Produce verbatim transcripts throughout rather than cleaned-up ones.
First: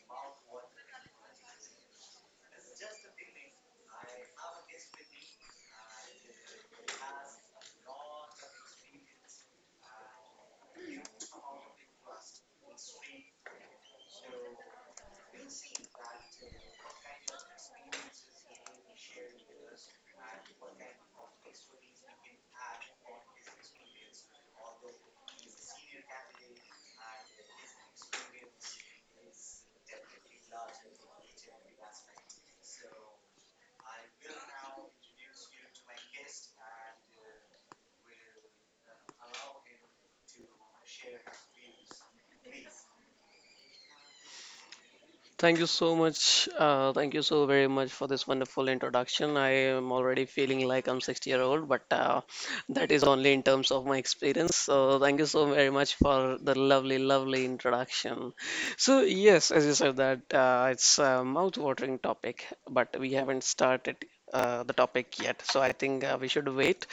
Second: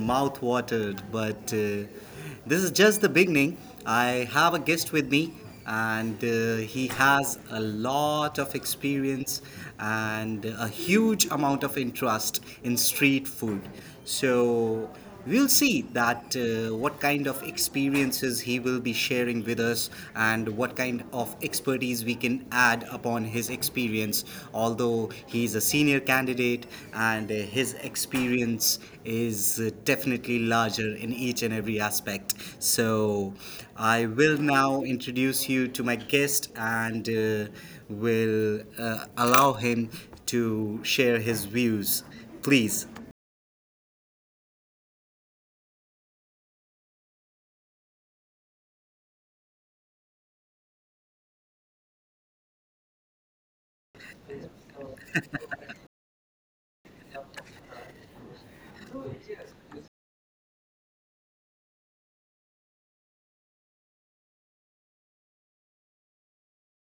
mouth watered, but uh, this is just the beginning. I have a guest with me, and uh, he has a lot of experience and a huge amount of interest in street food. So we'll see that uh, what kind of experiences he will be sharing with us and what kind of expertise we can add upon his experience, although he's a senior candidate and uh, his experience is uh, definitely larger in each and every aspect. So I will now introduce you to my guest, and uh, will uh, allow him to share his views, please. Thank you so much. Uh, thank you so very much for this wonderful introduction. I am already feeling like I'm sixty year old, but uh, that is only in terms of my experience. So thank you so very much for the lovely, lovely introduction. So yes, as you said that uh, it's a mouth-watering topic, but we haven't started Uh, the topic yet, so I think uh, we should wait.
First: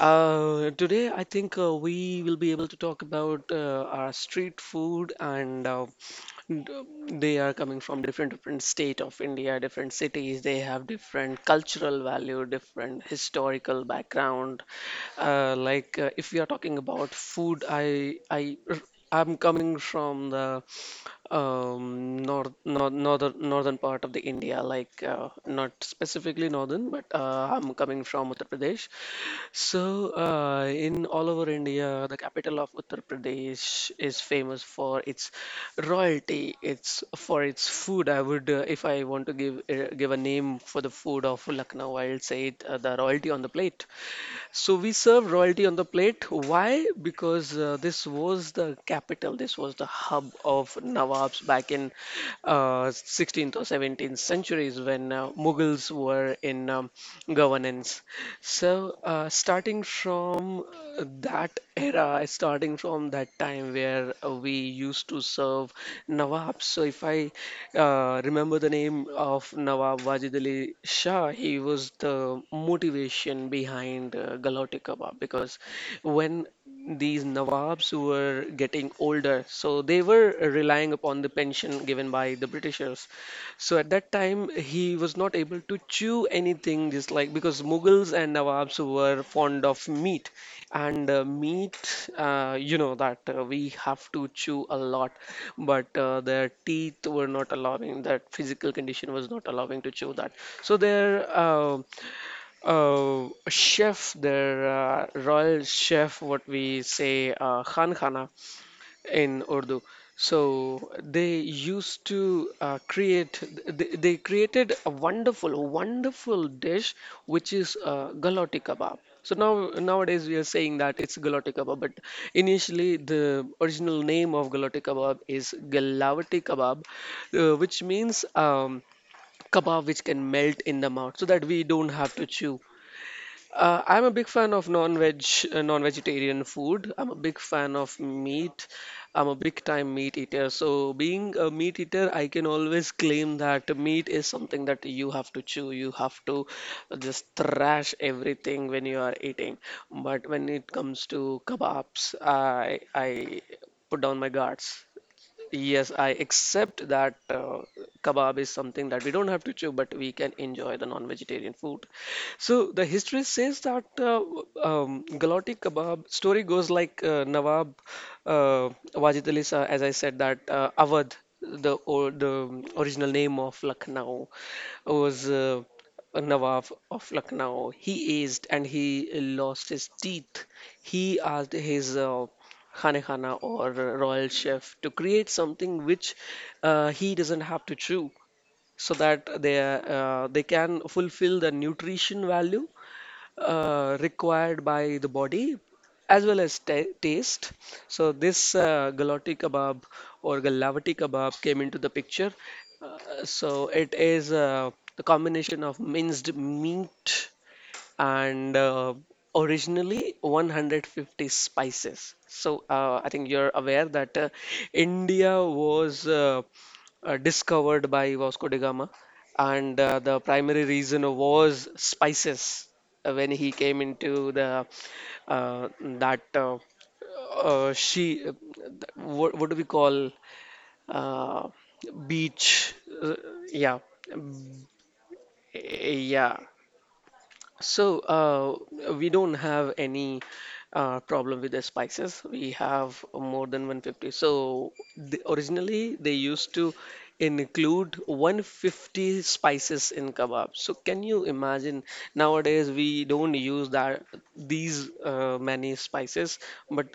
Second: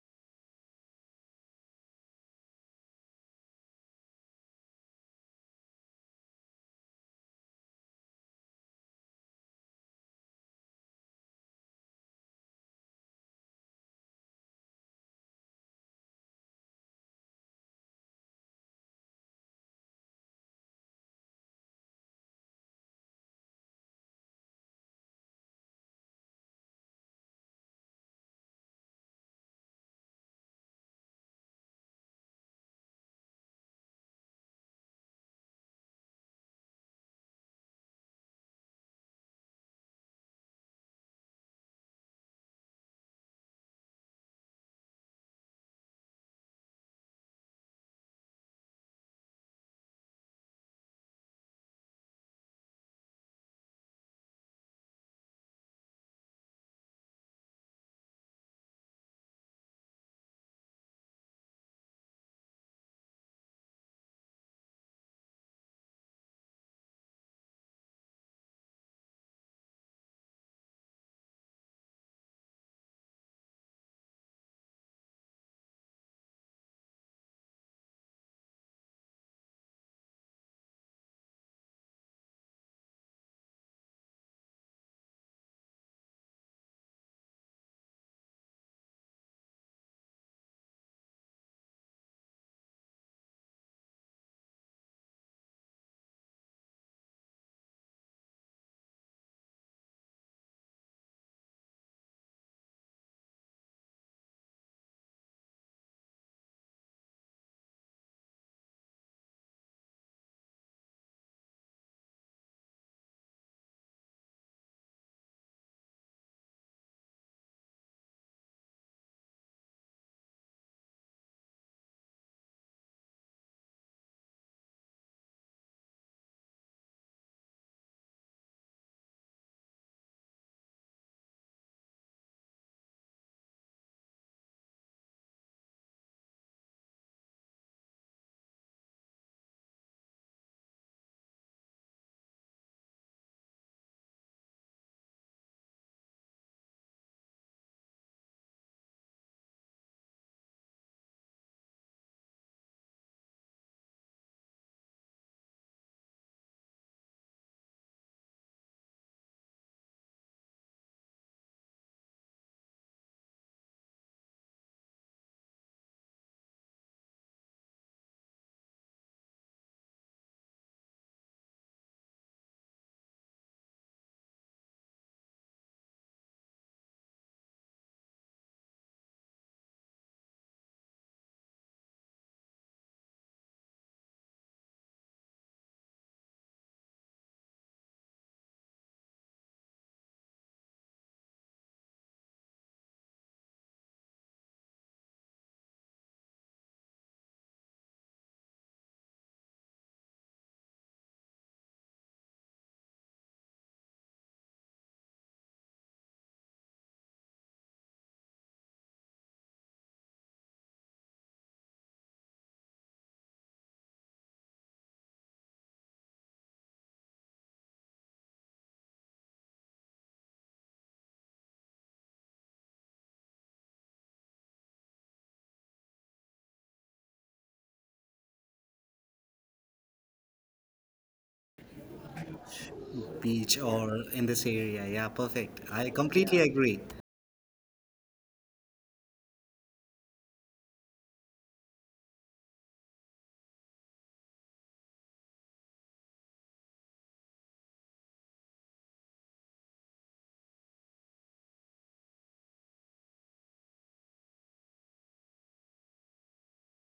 Uh, today, I think uh, we will be able to talk about uh, our street food and uh, d- they are coming from different different state of India, different cities. They have different cultural value, different historical background. Uh, like uh, if we are talking about food, I I I'm coming from the um, north, north northern northern part of the India. Like uh, not specifically northern, but uh, I'm coming from Uttar Pradesh. So uh, in all over India, the capital of Uttar Pradesh is famous for its royalty. It's for its food. I would, uh, if I want to give uh, give a name for the food of Lucknow, I'll say it, uh, the royalty on the plate. So we serve royalty on the plate. Why? Because uh, this was the capital, this was the hub of Nawabs back in uh, sixteenth or seventeenth centuries when uh, Mughals were in um, governance. So uh, starting from uh, that era, starting from that time where uh, we used to serve Nawabs. So if I uh, remember the name of Nawab Wajid Ali Shah. He was the motivation behind uh, Galauti Kebab, because when these Nawabs were getting older, so they were relying upon the pension given by the Britishers. So at that time, he was not able to chew anything just like because Mughals and Nawabs were fond of meat, and uh, meat uh, you know that uh, we have to chew a lot, but uh, their teeth were not allowing, that physical condition was not allowing to chew that. So their uh, uh, chef their uh, royal chef, what we say, uh, khan khana in Urdu. So they used to uh, create, they, they created a wonderful, wonderful dish, which is uh, galoti kebab. So now nowadays we are saying that it's galoti kebab, but initially the original name of galoti kebab is galavati kebab, uh, which means um, kebab which can melt in the mouth, so that we don't have to chew. Uh, I'm a big fan of non-veg, uh, non-vegetarian food. I'm a big fan of meat. I'm a big time meat eater. So, being a meat eater, I can always claim that meat is something that you have to chew. You have to just thrash everything when you are eating. But when it comes to kebabs, I I put down my guards. Yes, I accept that uh, kebab is something that we don't have to chew, but we can enjoy the non-vegetarian food. So the history says that uh, um, Galati kebab story goes like uh, Nawab uh, Wajid Ali Shah, as I said, that uh, Awadh, the or, the original name of Lucknow, was uh, a Nawab of Lucknow. He aged and he lost his teeth. He asked his uh, Khane Khana or Royal Chef to create something which uh, he doesn't have to chew, so that they uh, they can fulfill the nutrition value uh, required by the body, as well as ta taste. So this uh, galati kebab or galavati kebab came into the picture. Uh, so it is uh, the combination of minced meat and uh, originally one hundred fifty spices. So uh, I think you're aware that uh, India was uh, uh, discovered by Vasco da Gama, and uh, the primary reason was spices uh, when he came into the uh, that uh, uh, she uh, th- what, what do we call uh, beach, uh, Beach, yeah, or in this area. Yeah, perfect, I yeah. completely agree. So uh, we don't have any uh, problem with the spices. We have more than one hundred fifty. So the, originally they used to include one hundred fifty spices in kebab. So can you imagine? Nowadays we don't use that these uh, many spices, but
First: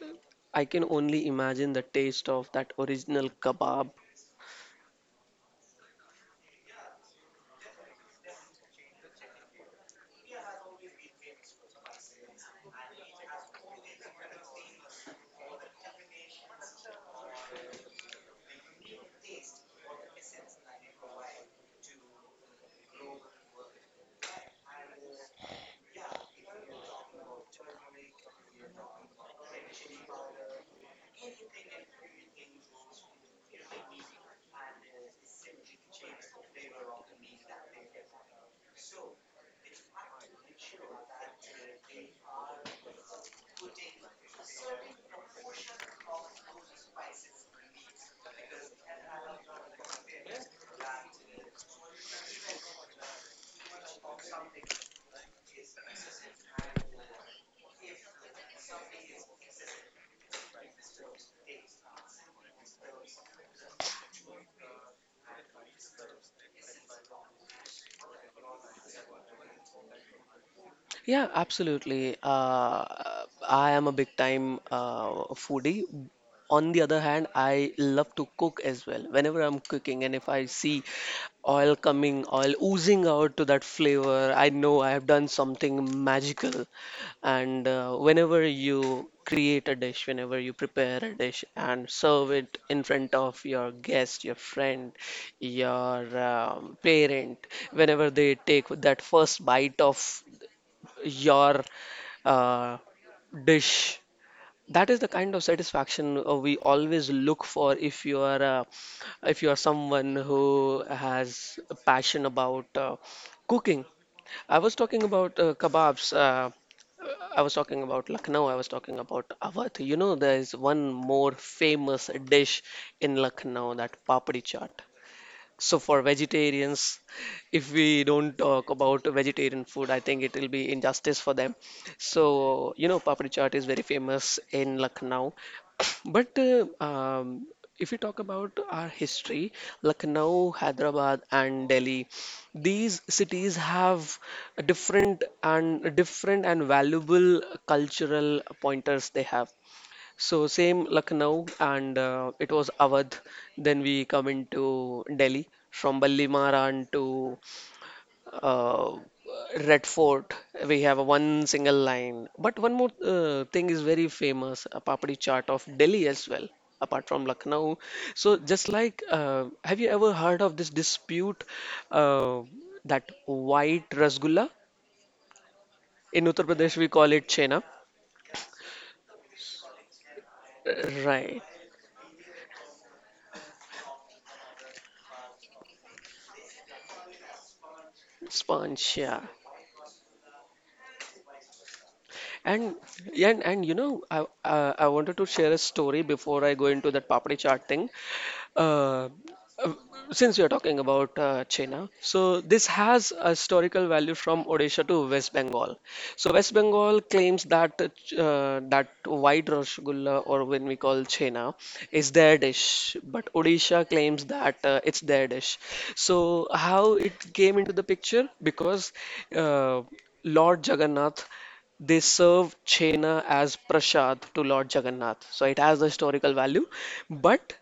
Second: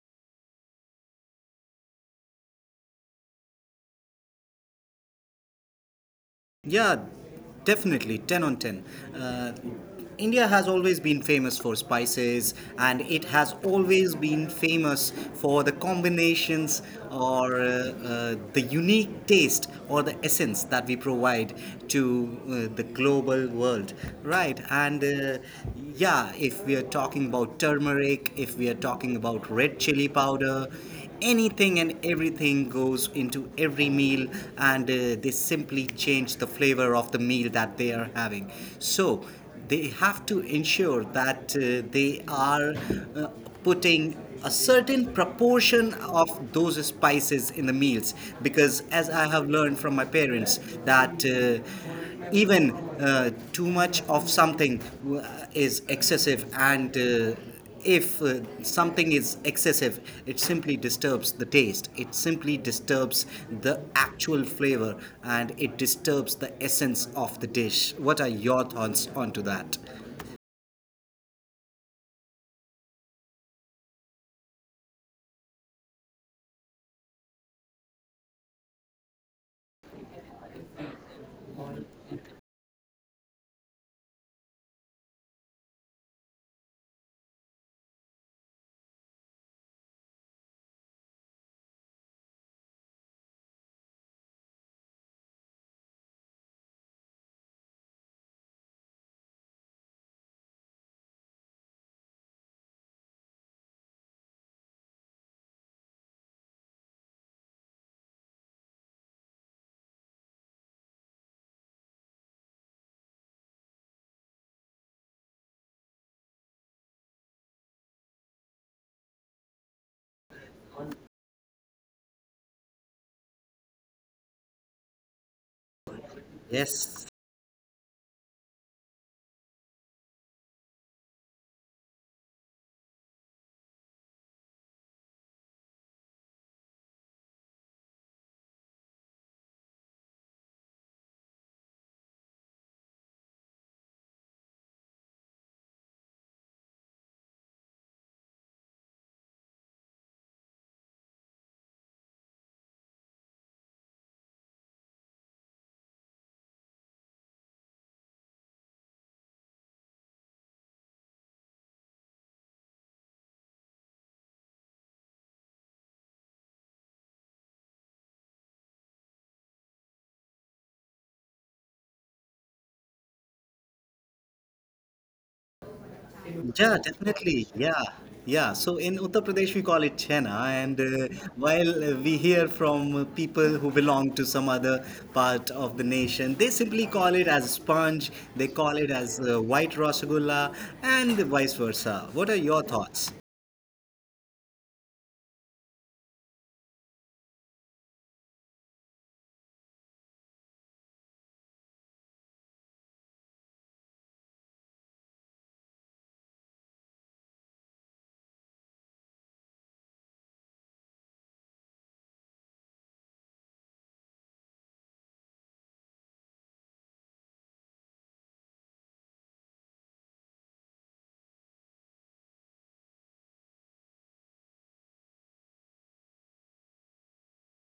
I can only imagine the taste of that original kebab. Yeah. Definitely, ten on ten. Uh, India has always been famous for spices, and it has always been famous for the combinations or uh, uh, the unique taste or the essence that we provide to uh, the global world, right. And uh, yeah, if we are talking about turmeric, if we are talking about red chili powder, anything and everything goes into every meal. And uh, they simply change the flavor of the meal that they are having. So they have to ensure that uh, they are uh, putting a certain proportion of those spices in the meals, because as I have learned from my parents that uh, even uh, too much of something uh, is excessive, and uh, if uh, something is excessive, it simply disturbs the taste, it simply disturbs the actual flavor, and it disturbs the essence of the dish. What are your thoughts onto that? Yeah, absolutely. Uh, I am a big time uh, foodie. On the other hand, I love to cook as well. Whenever I'm cooking and if I see oil coming, oil oozing out to that flavor, I know I have done something magical. And uh, whenever you create a dish, whenever you prepare a dish and serve it in front of your guest, your friend, your um, parent, whenever they take that first bite of your uh, dish. That is the kind of satisfaction uh, we always look for if you are uh, if you are someone who has a passion about uh, cooking. I was talking about uh, kebabs. Uh, I was talking about Lucknow. I was talking about Awadh. You know, there is one more famous dish in Lucknow, that papdi chaat. So for vegetarians, Yes. if we don't talk about vegetarian food, I think it will be injustice for them. So you know, papri chaat is very famous in Lucknow. But uh, um, if you talk about our history, Lucknow, Hyderabad, and Delhi, these cities have different and different and valuable cultural pointers they have. So same Lucknow and uh, it was Awadh. Then we come into Delhi from Balli Maharan to uh, Red Fort. We have a one single line. But one more uh, thing is very famous, a papadi chaat of Delhi as well, apart from Lucknow. So just like, uh, have you ever heard of this dispute uh, that white rasgulla? In Uttar Yeah, Pradesh we call it definitely. chena. Yeah, yeah. So in Uttar Pradesh, we call it Chena, and uh, Right, while uh, we hear from uh, people who belong to some other part of the nation, they simply call it as sponge. They call it sponge, as yeah. uh, white rasgulla, and vice versa. What are your And thoughts? and and you know, I uh, I wanted to share a story before I go into that papdi chaat thing. Uh, uh, since we are talking about uh, China, so this has a historical value from Odisha to West Bengal. So West Bengal claims that uh, ch- uh, that white rasgulla, or when we call Chena, is their dish, but Odisha claims that uh, it's their dish. So how it came into the picture? Because uh, Lord Jagannath, they serve chena as prasad to Lord Jagannath, so it has the historical value. But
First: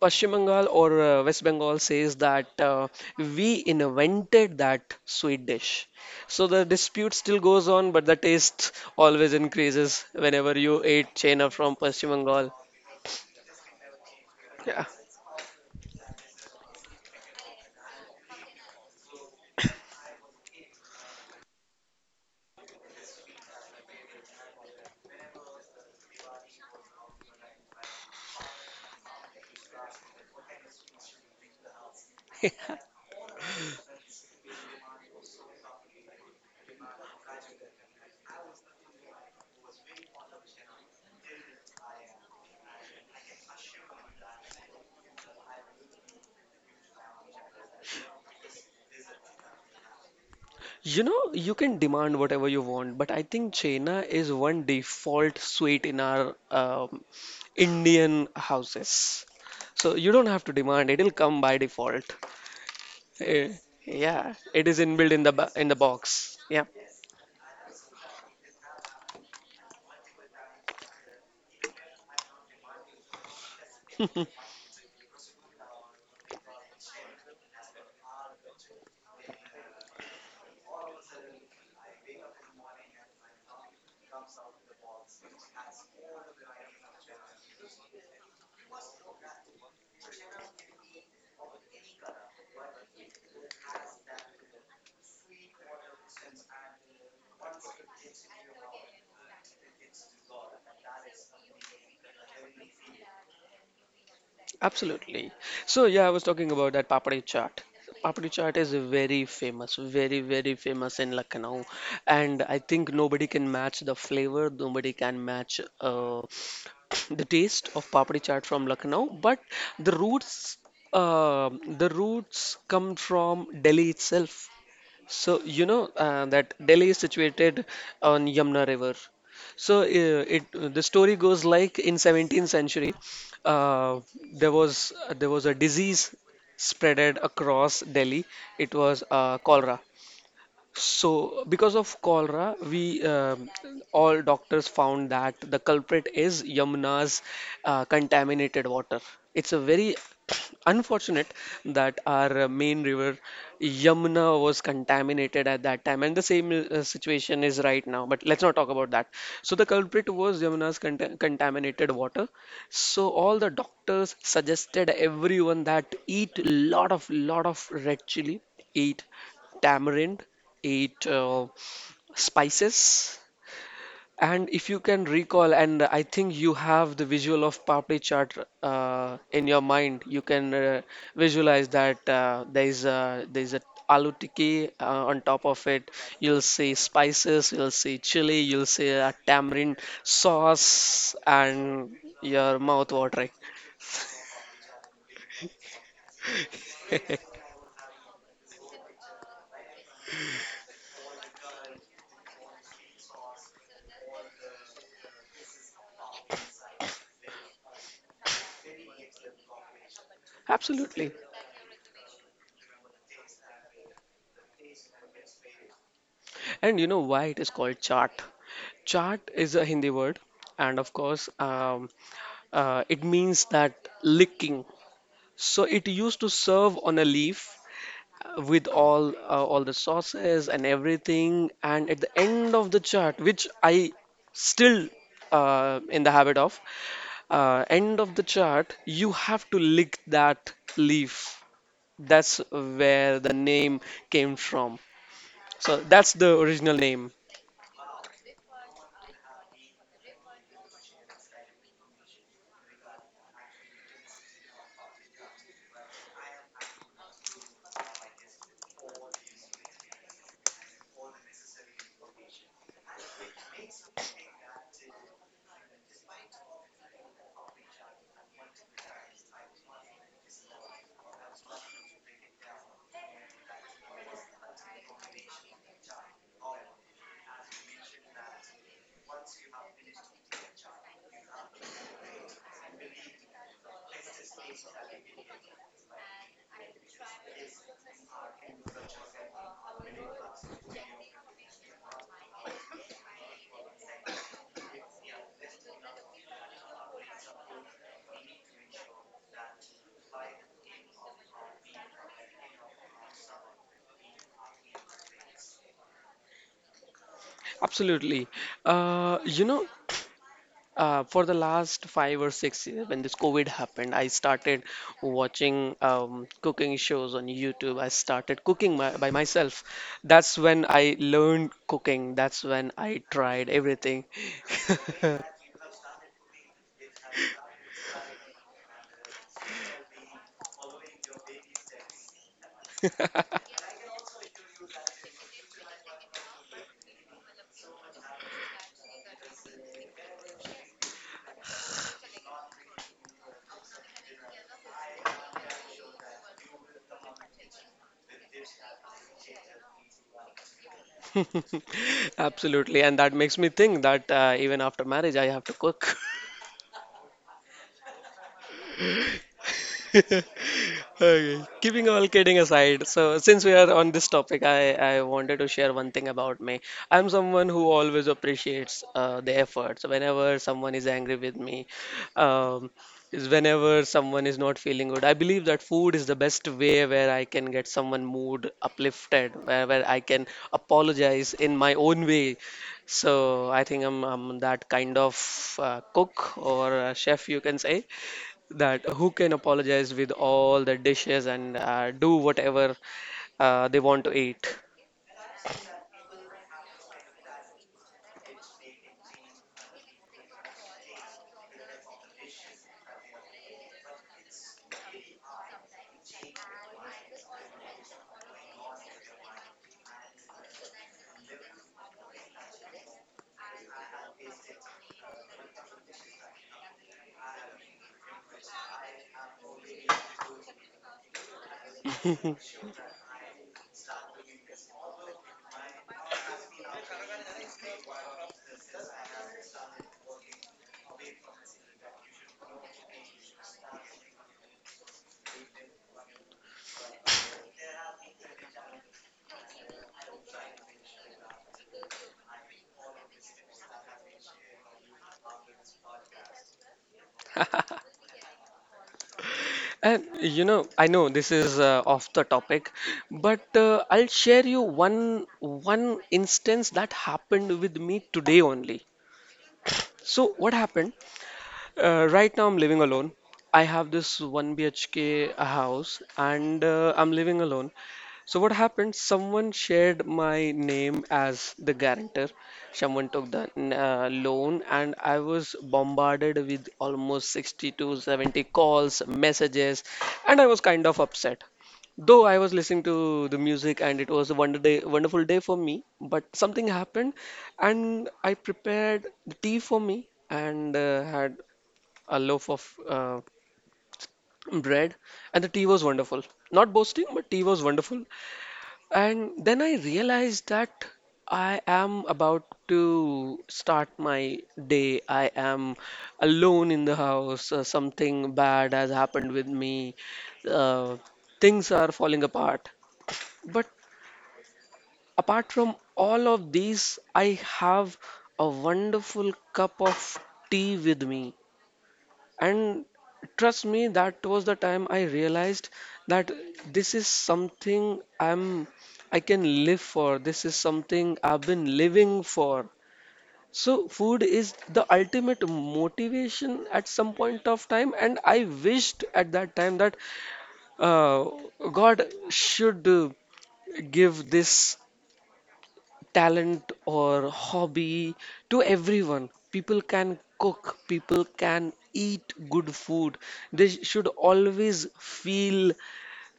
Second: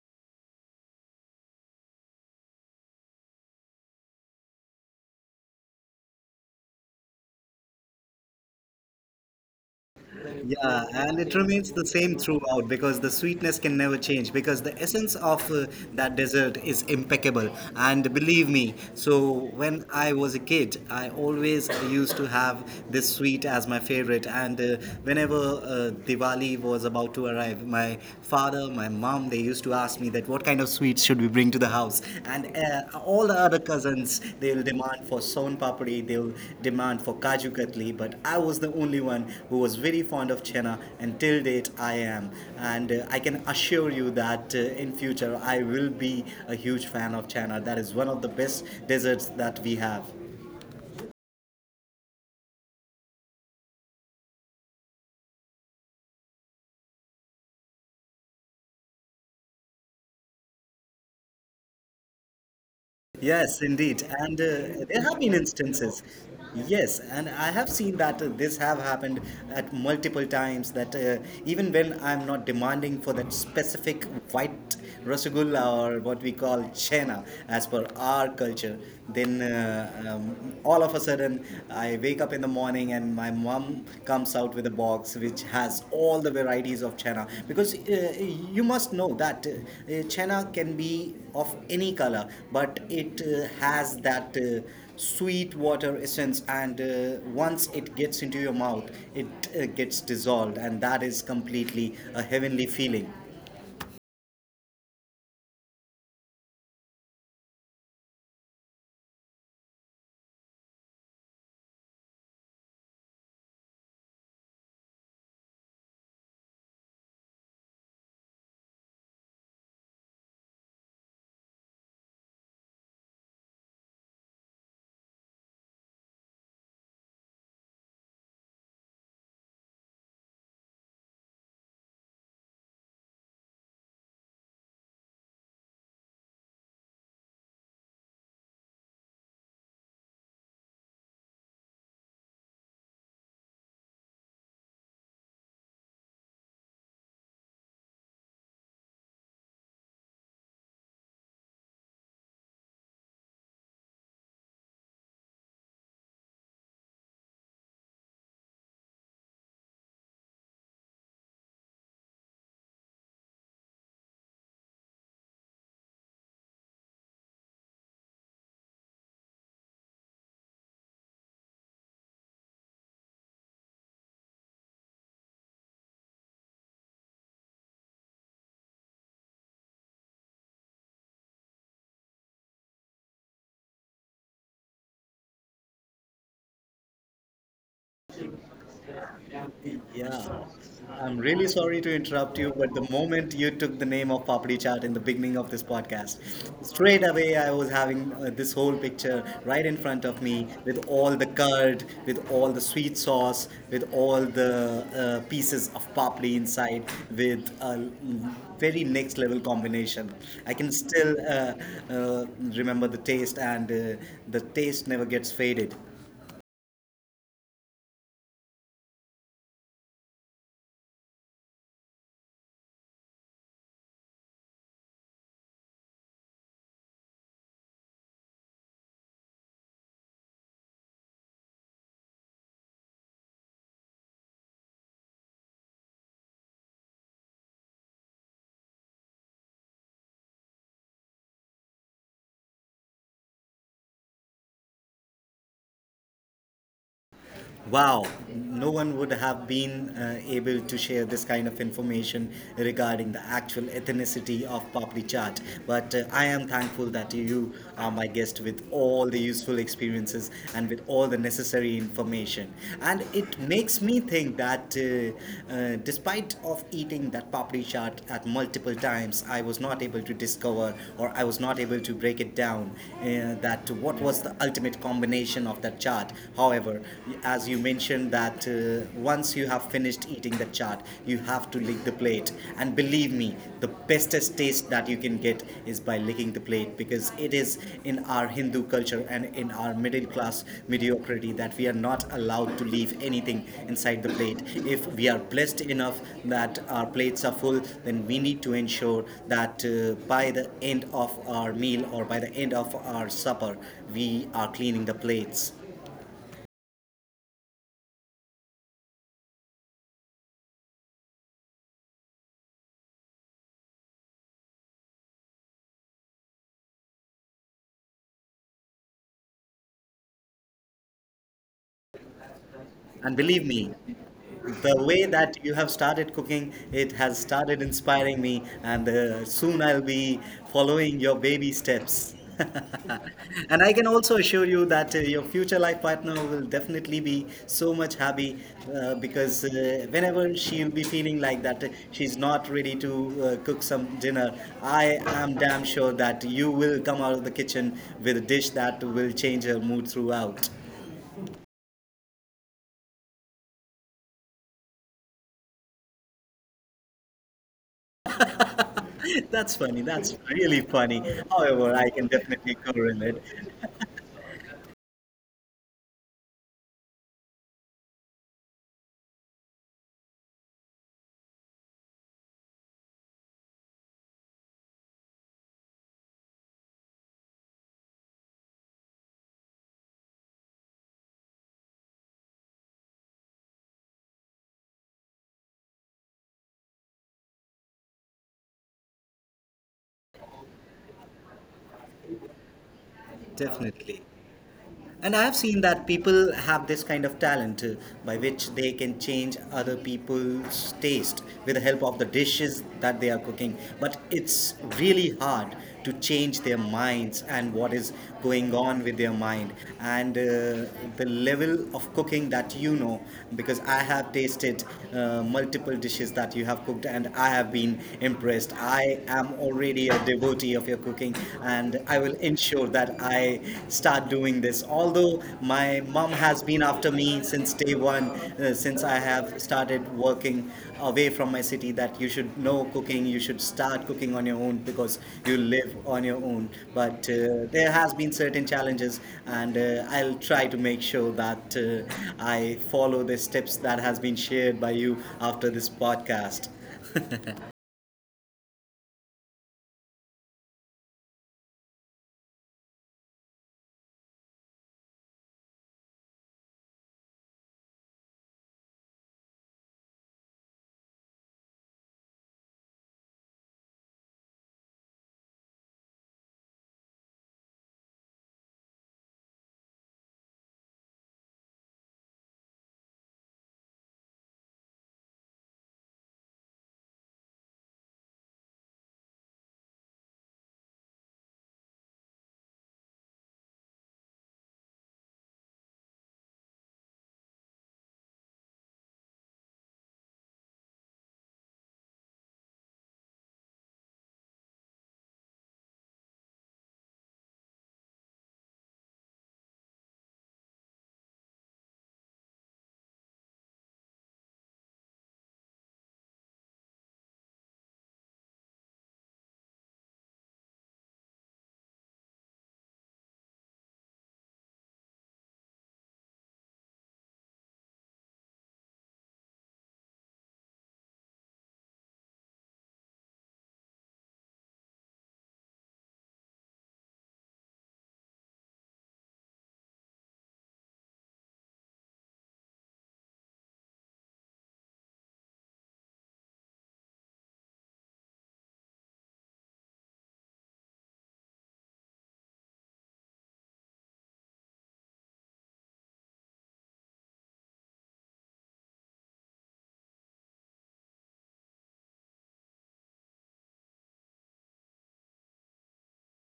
Pashchim Bengal or uh, West Bengal says that uh, we invented that sweet dish. So the dispute still goes on, but the taste always increases whenever you Yeah, ate and it chena remains from the Pashchim same Bengal. throughout, because the sweetness can never change because the Yeah. essence of uh, that dessert is impeccable. And believe me, so when I was a kid, I always used to have this sweet as my favorite. And uh, whenever uh, Diwali was about to arrive, my father, my mom, they used to ask me that that what kind of sweets should we bring to the house. And uh, all the other cousins, they'll demand for son papri, they'll demand for kaju katli, but I was the only one who was very fond of chana. And till date I am, and uh, I can assure you that uh, in future I will be a huge fan of chana. That is one of the best desserts that we have. You know, you can demand whatever you want, but I think chena is one default sweet in our um, Indian houses. So you don't have to demand, it'll come by default. Eh, Yes, indeed. yeah, And uh, it is there inbuilt have in the been bo- in the instances. box. Yeah. Yes, and I have seen that uh, this have happened at multiple times, that uh, even when I'm not demanding for that specific white rasgulla or what we call chena as per our culture, then uh, um, all of a sudden I wake up in the morning, and and my mom comes out with a box which has all the varieties of chana, because uh, you must know that uh, uh, chana can be of any color, but it uh, has that uh, sweet water essence. And uh, once it gets into your mouth, it uh, gets dissolved, and that is completely a heavenly feeling. Absolutely. So yeah, I was talking about that papadi chaat. Papadi chaat is very famous, very, very famous in Lucknow, and I think nobody can match the flavor, nobody can match uh, the taste of papadi chaat from Lucknow. But the roots, uh, the roots come from Delhi itself. So you know uh, that Delhi is situated on Yamuna River. So uh, it the story goes like in seventeenth century, uh, there was there was a disease spreaded across Delhi. It was uh, cholera. So, because of cholera, we um, all doctors found that the culprit is Yamuna's uh, contaminated water. It's a very unfortunate that our uh, main river Yamuna was contaminated at that time, and the same uh, situation is right now. But let's not talk about that. So, the culprit was Yamuna's cont- contaminated water. So, all the doctors suggested everyone that eat lot of lot of red chili, eat tamarind, eight uh, spices. And if you can recall, and I think you have the visual of papri chaat uh, in your mind, you can uh, visualize that uh, there is a there is a aloo tikki uh, on top of it. You'll see spices, you'll see chili, you'll see a tamarind Yeah, sauce, I'm really sorry and to interrupt your you, but mouth the watering. moment you took the name of Papdi Chaat in the beginning of this podcast, straight away I was having uh, this whole picture right in front of me, with all the curd, with all the sweet sauce, with all the uh, pieces of papdi inside, with a very next level combination. I can Absolutely. still uh, uh, remember the taste, and uh, the taste never gets faded. And you know why it is called chaat? Chaat is a Hindi word, and of course, um, Uh, it means that licking. So it used to serve on a leaf uh, with all uh, all the sauces and everything. And at the end of the chart, which I still uh, in the habit of, uh, end of the chart, you have to lick that leaf. That's where the name came from. So that's the original name. Wow, no one would have been uh, able to share this kind of information regarding the actual ethnicity of Papri Chaat. But uh, I am thankful that you are my guest with all the useful experiences and with all the necessary information. And it makes me think that uh, uh, despite of eating that Papri Chaat at multiple times, I was not able to discover or I was not able to break it down, uh, that what was the ultimate combination of that chaat. However, However, as you mentioned that uh, once you have finished eating the chaat, you have to lick the plate. And believe me, the bestest taste that you can get is by licking the plate, because it is in our Hindu culture and in our middle class mediocrity that we are not allowed to leave anything inside the plate. If we are blessed enough that our plates are full, then we need to ensure that uh, by the end of our meal or by the end of our supper, we are cleaning the plates. Absolutely. Uh, you know, Uh, for the last five or six years, when this COVID happened, I started watching um, cooking shows on YouTube. I started cooking my, by myself. That's when I learned cooking. That's when I And tried believe me, everything. the way that you have started cooking, it has started inspiring me, and uh, soon I'll be following your baby steps. And I can also assure you that uh, your future life partner will definitely be so much happy, uh, because uh, whenever she'll be feeling like that uh, she's not ready to uh, cook some dinner, I am damn sure that you will come out of the kitchen with a dish that will change her mood throughout. Absolutely. And that makes me think that uh, even after marriage, I have to cook. That's funny. That's really funny. Okay. However, Keeping I all can kidding definitely aside, so correlate. since we are on this topic, I, I wanted to share one thing about me. I'm someone who always appreciates uh, the efforts. Whenever someone is angry with me, um, is whenever someone is not feeling good, I believe that food is the best way where I can get someone mood uplifted, where, where I can apologize in my own way. So I think I'm, I'm that kind of uh, cook or uh chef, you can say that who can apologize with all the dishes and uh, do whatever uh, they want to Definitely. eat. And I have seen that people have this kind of talent, uh, by which they can change other people's taste with the help of the dishes that they are cooking. But it's really hard to change their minds and what is going on with their mind, and uh, the level of cooking that you know, because I have tasted uh, multiple dishes that you have cooked, and I have been impressed. I am already a devotee of your you're cooking, and I will ensure that I start doing this. Although my mom has been after me since day one, uh, since I have started working away from my city, that you should know cooking, you should start cooking on your own because you live on your own. But uh, there has been certain challenges, and uh, I'll try to make sure that uh, I follow the steps that has been shared by you after this podcast. And you know, I know this is uh, off the topic, but uh, I'll share you one one instance that happened with me today only. So what happened? Uh, right now, I'm living alone. I have this one B H K house and uh, I'm living alone. So, what happened? Someone shared my name as the guarantor. Someone took the uh, loan, and I was bombarded with almost sixty to seventy calls, messages, and I was kind of upset. Though I was listening to the music and it was a wonder day, wonderful day for me, but something happened and I prepared the tea for me and uh, had a loaf of uh, bread, and the tea was wonderful. Not boasting, but tea was wonderful. And then I realized that I am about to start my day. I am alone in the house. Uh, something bad has happened with me. Uh, Things are falling apart. But apart from all of these, I have a wonderful cup of tea with me. And trust me, that was the time I realized that this is something I'm I can live for. This is something I've been living for. So food is the ultimate motivation at some point of time, and I wished at that time that uh, God should uh, give this talent or hobby to everyone. People can cook, people can eat good food. They sh- should always feel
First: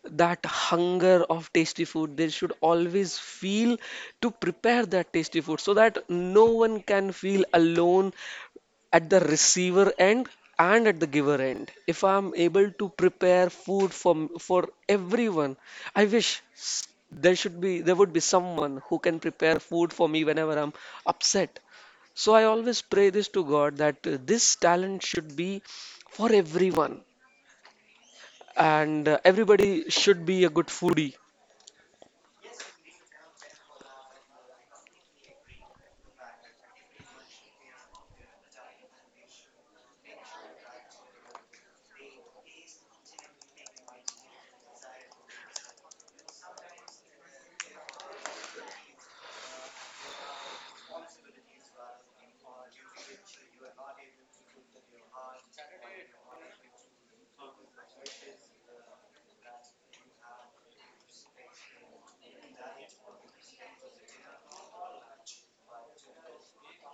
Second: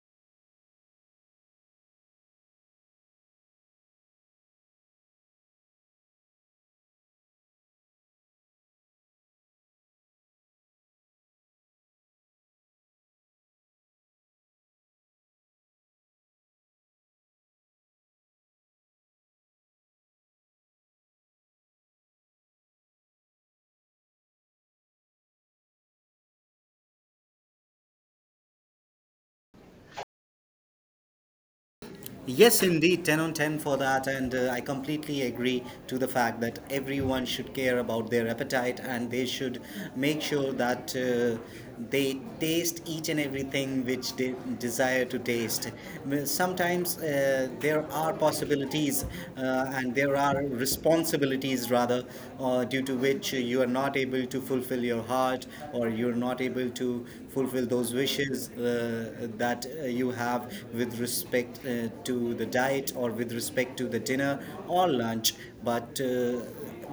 that hunger of tasty food. They should always feel to prepare that tasty food so that no one can feel alone at the receiver end and at the giver end if I'm able to prepare food for m- for everyone I wish s- there should be there would be someone who can prepare food for me whenever I'm upset. So I always pray this to God that uh, this talent should be for everyone and uh, everybody should be a good foodie. Yes, indeed, ten on ten for that, and uh, I completely agree to the fact that everyone should care about their appetite, and they should make sure that uh, they taste each and everything which they desire to taste. Well, sometimes uh, there are possibilities, uh, and there are responsibilities, rather, uh, due to which you are not able to fulfill your heart, or you're not able to fulfill those wishes, uh, that uh, you have with respect uh, to the diet or with respect to the dinner or lunch. But uh,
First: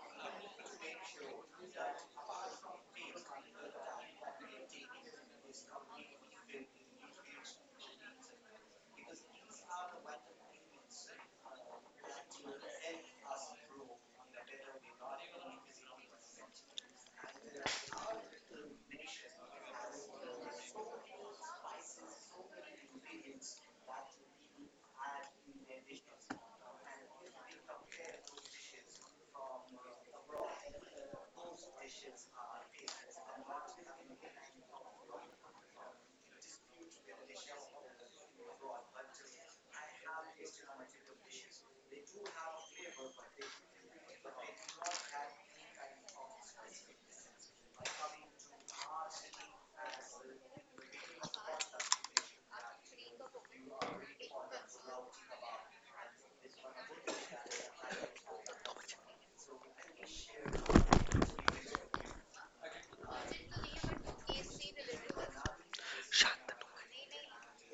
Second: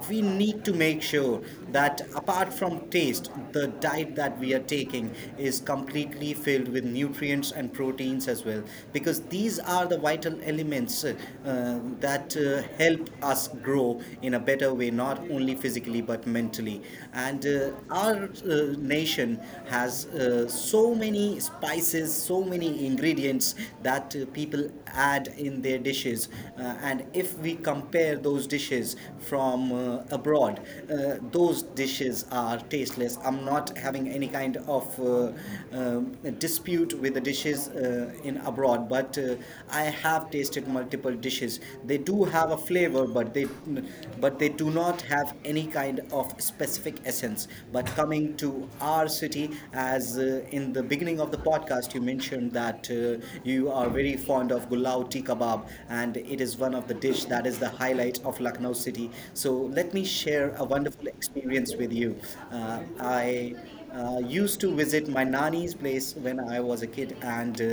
we need to make sure that apart from taste, the diet that we are taking is completely filled with nutrients and proteins as well, because these are the vital elements, uh, uh, that uh, help us grow in a better way, not only physically but mentally. And uh, our uh, nation has uh, uh, so many spices, so many ingredients that uh, people add in their dishes. Uh, and if we compare those dishes from uh, abroad, uh, those dishes are tasteless. I'm not having any kind of uh, um, dispute with the dishes uh, in abroad, but uh, I have tasted multiple dishes. They do have a flavor, but they but they do not have any kind of specific essence. But coming to our city? As uh, in the beginning of the podcast, you mentioned that uh, you are very fond of gulao tikka kebab, and it is one of the dish that is the highlight of Lucknow city. So let me share a wonderful experience with you. Uh, I uh, used to visit my nani's place when I Shantanu. was a kid, and uh,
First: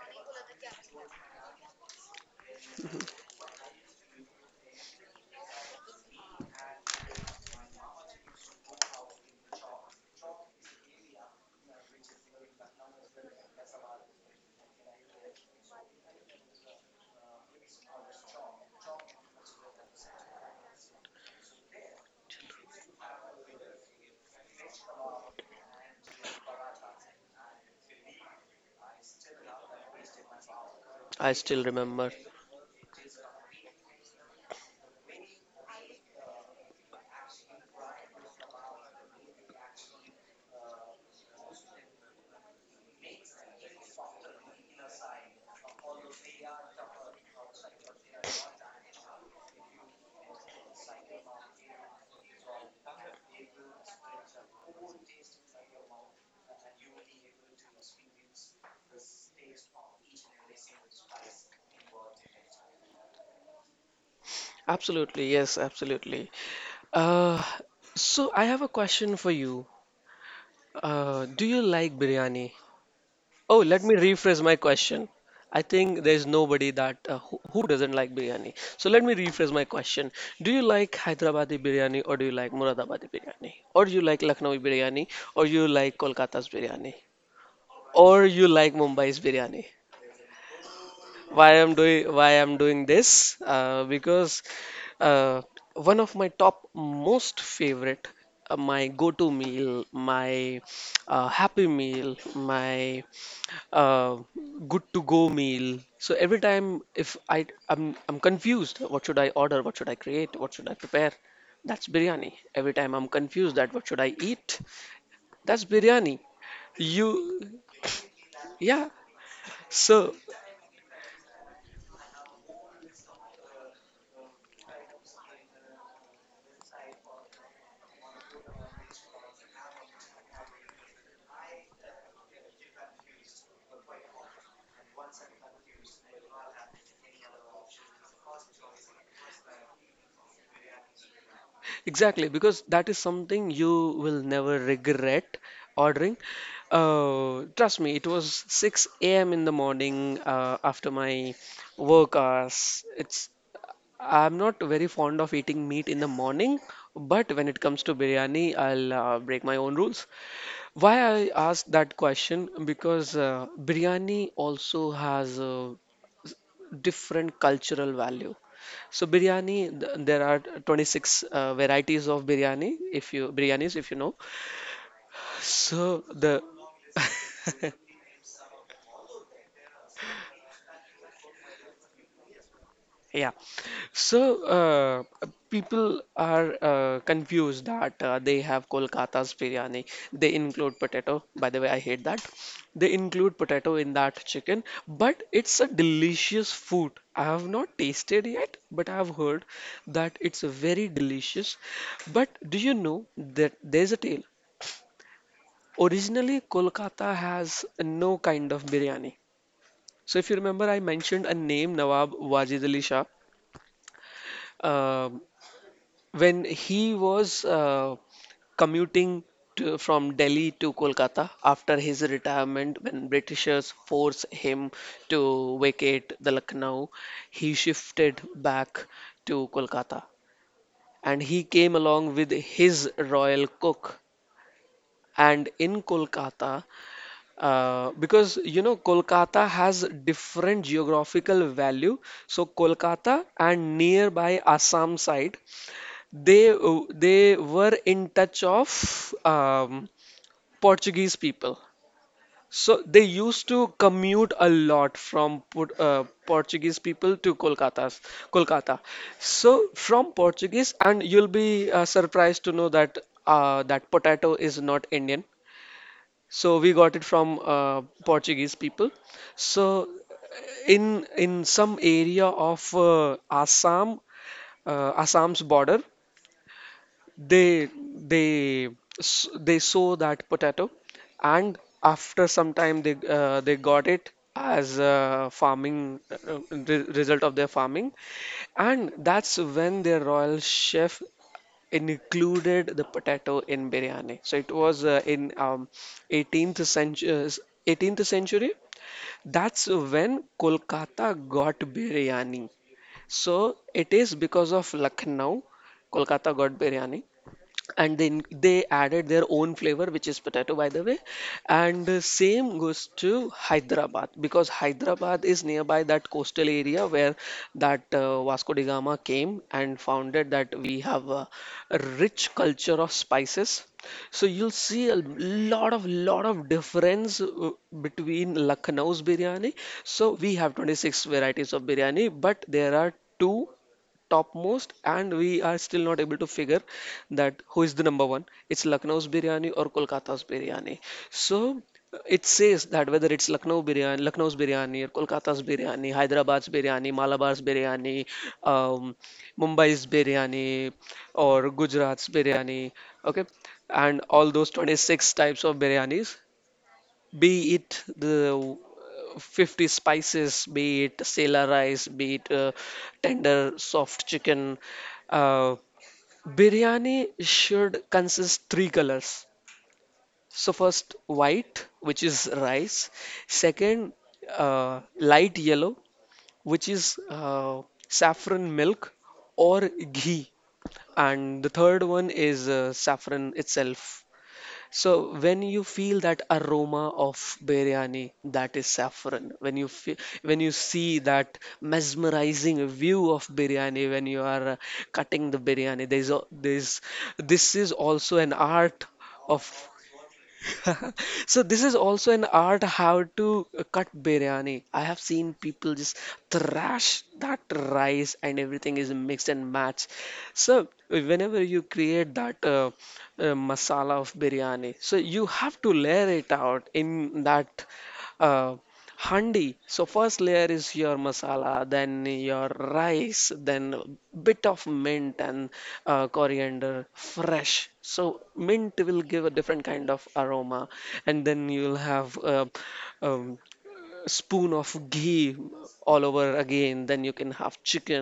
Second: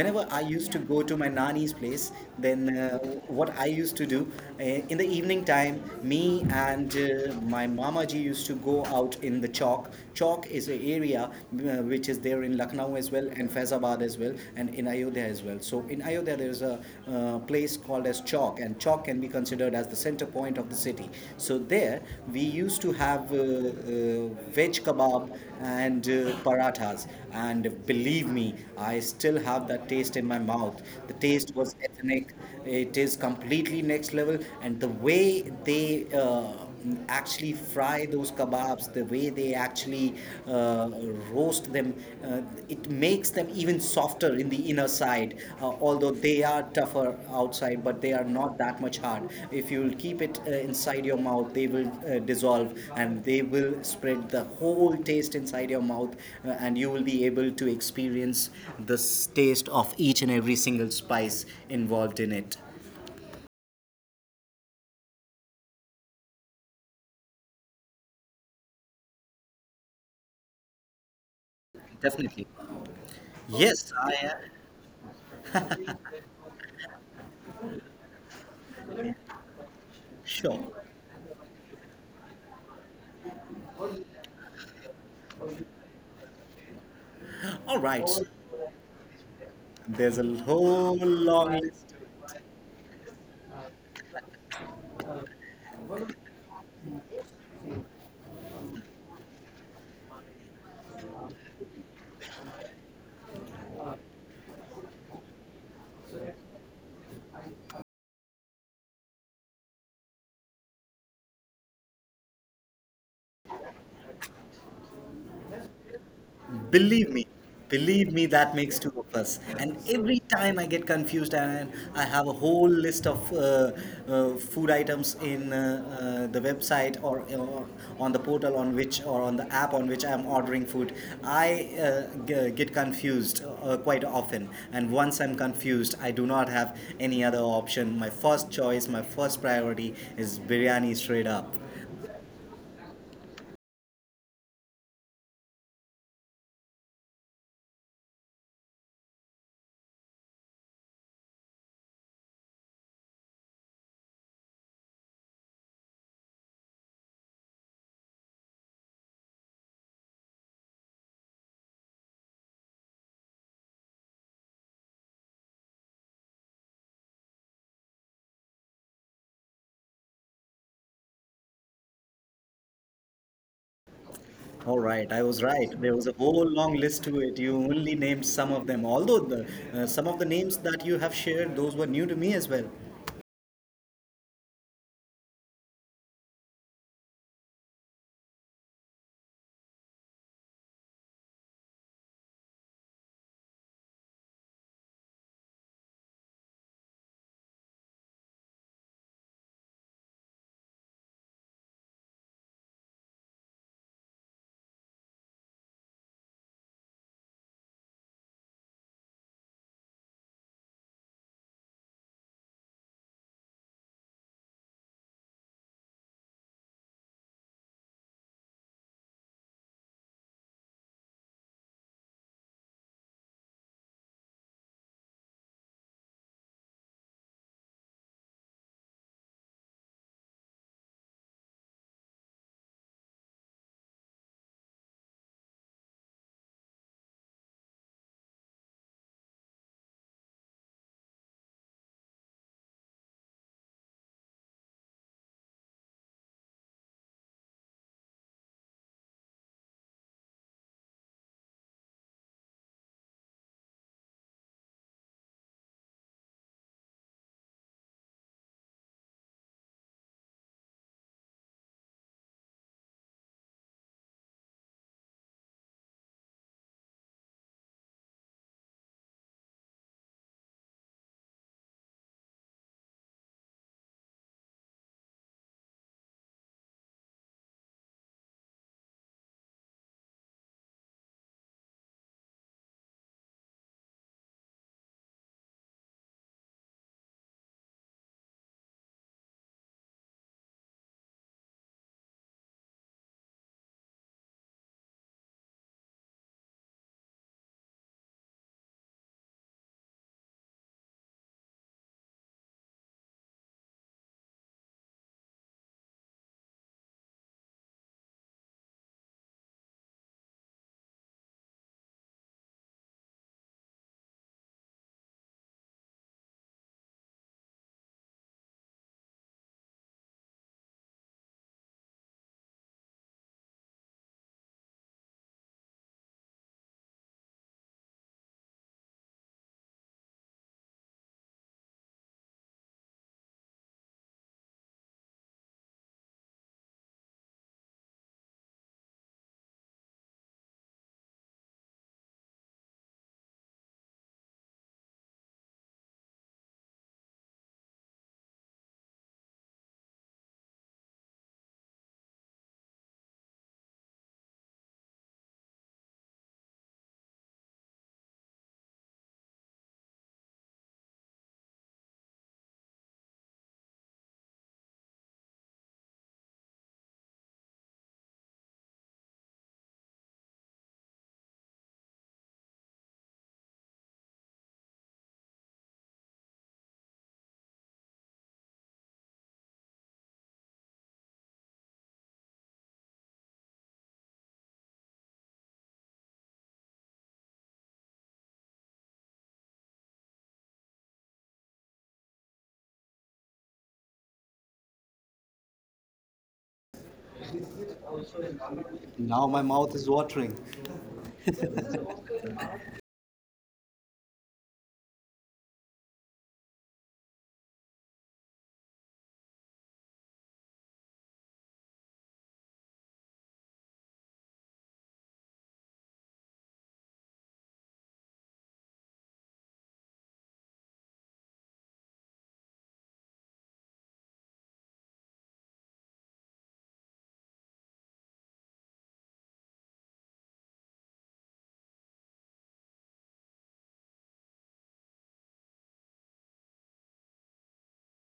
whenever I used to go to my nani's place, then uh, what I used to do uh, in the evening time, me and uh, my mama ji used to go out in the chalk. Chalk is an area, uh, which is there in Lucknow as well, and Faizabad as well, and in Ayodhya as well. So in Ayodhya, there's a uh, place called called as Chowk, and Chowk can be considered as the center point of the city. So there, we used to have uh, uh, veg kebab and uh, parathas, and believe me, I still have that taste in my mouth. The I taste still was remember. ethnic; it is completely next level, and the way they uh, actually fry those kebabs, the way they actually uh, roast them, uh, it makes them even softer in the inner side. Uh, although they are tougher outside, but they are not that much hard. If you will keep it uh, inside your mouth, they will uh, dissolve, and they will spread the whole taste inside your mouth, uh, and you will be able to experience the s- taste of each and every single spice involved in it. Absolutely, yes, absolutely. Uh, so I have a question for you. Uh, do you like Definitely. biryani? Oh, let Yes, me I am. rephrase my question. I think there's nobody that uh, who, who doesn't like biryani. So let me rephrase my question. Do you Sure. like Hyderabadi biryani or do you like Muradabadi biryani? Or do you like Lucknowi biryani or you like Kolkata's biryani? All right. Or you like Mumbai's biryani? There's a whole Why long I'm list. Doing why I'm doing this? Uh, because uh, one of my top most favorite uh, my go-to meal, my uh, happy meal, my uh, good to go meal. So every time if I I'm I'm confused, what should I order? What should I create? What should I prepare? That's biryani. Every time I'm confused that what should I eat? That's biryani. Believe me, You believe me, that makes Yeah. two of us. And So every time I get confused, and I have a whole list of uh, uh, food items in uh, uh, the website, or, or on the portal on which, or on the app on which I'm ordering food, I uh, g- get confused uh, quite often. And once I'm confused, I do not have any other option. My first choice, my first priority is biryani straight up. exactly, because that is something you will never regret ordering. Uh, trust me, it was six a m in the morning uh, after my work hours. It's I'm not very fond of eating meat in the morning, but when it comes to biryani, I'll uh, break my own rules. Why I asked that question? Because uh, biryani also has a different cultural value. So biryani, th- there are twenty-six uh, varieties of biryani, if you biryanis, if you know. All right, I was right. There So was a the whole long list to it. You only named some of them. Although the, uh, some of the names that you have shared, those were new to me as well. Yeah. So uh, people are uh, confused that uh, they have Kolkata's biryani. They include potato. By the way, I hate that. They include potato in that chicken, but it's a delicious food. I have not tasted yet, but I have heard that it's very delicious. But do you know that there's a tale? Originally, Kolkata has no kind of biryani. So if you remember, I mentioned a name, Nawab Wajid Ali Shah. Um when he was uh, commuting to, from Delhi to Kolkata after his retirement, when Britishers forced him to vacate the Lucknow, he shifted back to Kolkata and he came along with his royal cook. And in Kolkata, uh, because you know Kolkata has different geographical value, so Kolkata and nearby Assam side they w- they were in touch of um, Portuguese people. So they used to commute a lot from Port- uh, Portuguese people to Kolkata's Kolkata. So from Portuguese, and you'll be uh, surprised to know that uh, that potato is not Indian. So we got it from uh, Portuguese people. So in in some area of uh, Assam, uh, Assam's border, they they s- they sow that potato and after some time they uh, they got it as a farming uh, re- result of their farming. And that's when their royal chef included the potato in biryani. So it was uh, in um, eighteenth century, eighteenth century that's when Kolkata got biryani. So it is because of Lucknow Kolkata got biryani, and then they added their own flavor, which is potato, by the way. And uh, same goes to Hyderabad, because Hyderabad is nearby that coastal area where that uh, Vasco da Gama came and founded that we have a rich culture of spices. So you'll see a lot of lot of difference uh, between Lucknow's biryani. So we have twenty-six varieties of biryani, but there are two topmost and we are still not able to figure that who is the number one? It's Lucknow's biryani or Kolkata's biryani. So it says that whether it's Lucknow biryani, Lucknow's biryani or Kolkata's biryani, Hyderabad's biryani, Malabar's biryani, um, Mumbai's biryani, or Gujarat's biryani. Okay, and all those twenty-six types of biryanis, be it the fifty spices, be it Sela rice, be it uh, tender soft chicken. Uh, Biryani should consist three colors. So first white, which is rice. Second, uh, light yellow, which is uh, saffron milk or ghee. And the third one is uh, saffron itself. So when you feel that aroma of biryani, that is saffron. When you feel, when you see that mesmerizing view of biryani, when you are uh, cutting the biryani, there's a, there's this is also an art Now my of mouth is watering. So this is also an art how to uh, cut biryani. I have seen people just thrash that rice and everything is mixed and matched. So whenever you create that uh, uh, masala of biryani, so you have to layer it out in that. uh, Handi. So first layer is your masala, then your rice, then bit of mint and uh, coriander fresh. So mint will give a different kind of aroma, and then you'll have a, um, spoon of ghee all over again. Then you can have chicken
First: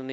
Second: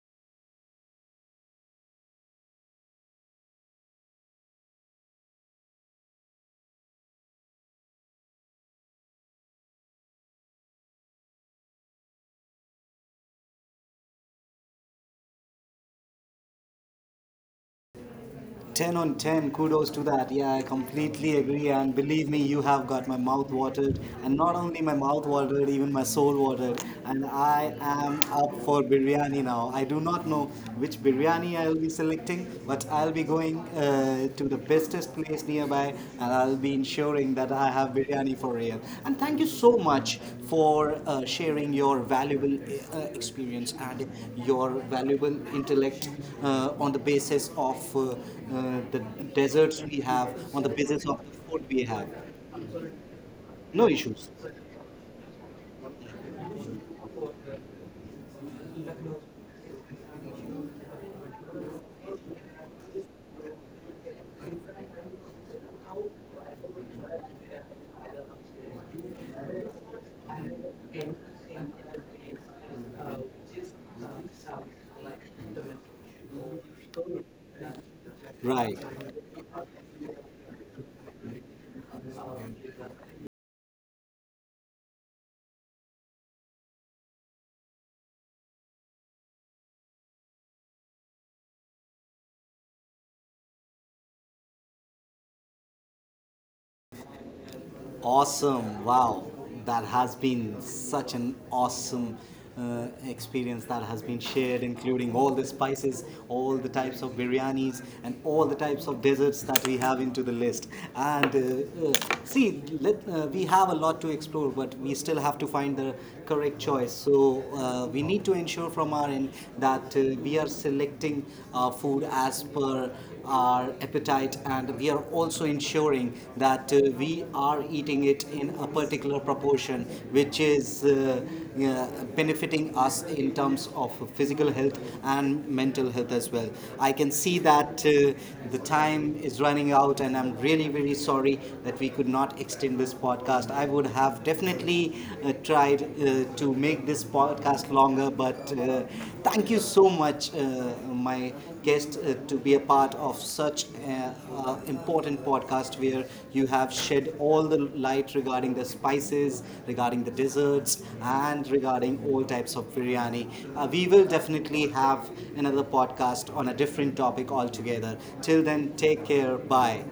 ten on ten kudos to that. Yeah, I completely agree. And believe me, you have got my mouth watered, and not only my mouth watered, even my soul watered, and I am up for biryani now. I do not know which biryani I will be selecting, but I'll be going uh, to the bestest place nearby, and I'll be ensuring that I have biryani for real. And thank you so much for uh, sharing your valuable uh, experience and your valuable intellect, uh, on the basis of uh, uh, the deserts we have, on the basis of the food we have. No issues. Right. Awesome. Wow. That has been such an awesome uh, experience that has been shared, including all the spices, all the types of biryanis, and all the types of desserts that we have into the list. And uh, uh, see, let, uh, we have a lot to explore, but we still have to find the correct choice. So uh, we need to ensure from our end that uh, we are selecting our food food as per our appetite, and we are also ensuring that uh, we are eating it in a particular proportion which is uh, uh, benefiting us in terms of physical health and mental health as well. I can see that uh, the time is running out, and I'm really very sorry that we could not extend this podcast. I would have definitely uh, tried uh, to make this podcast longer, but uh, thank you so much, uh, my guest, uh, to be a part of such an uh, important podcast where you have shed all the light regarding the spices, regarding the desserts, and regarding all types of biryani. Uh, we will definitely have another podcast on a different topic altogether. Till then, take care. Bye.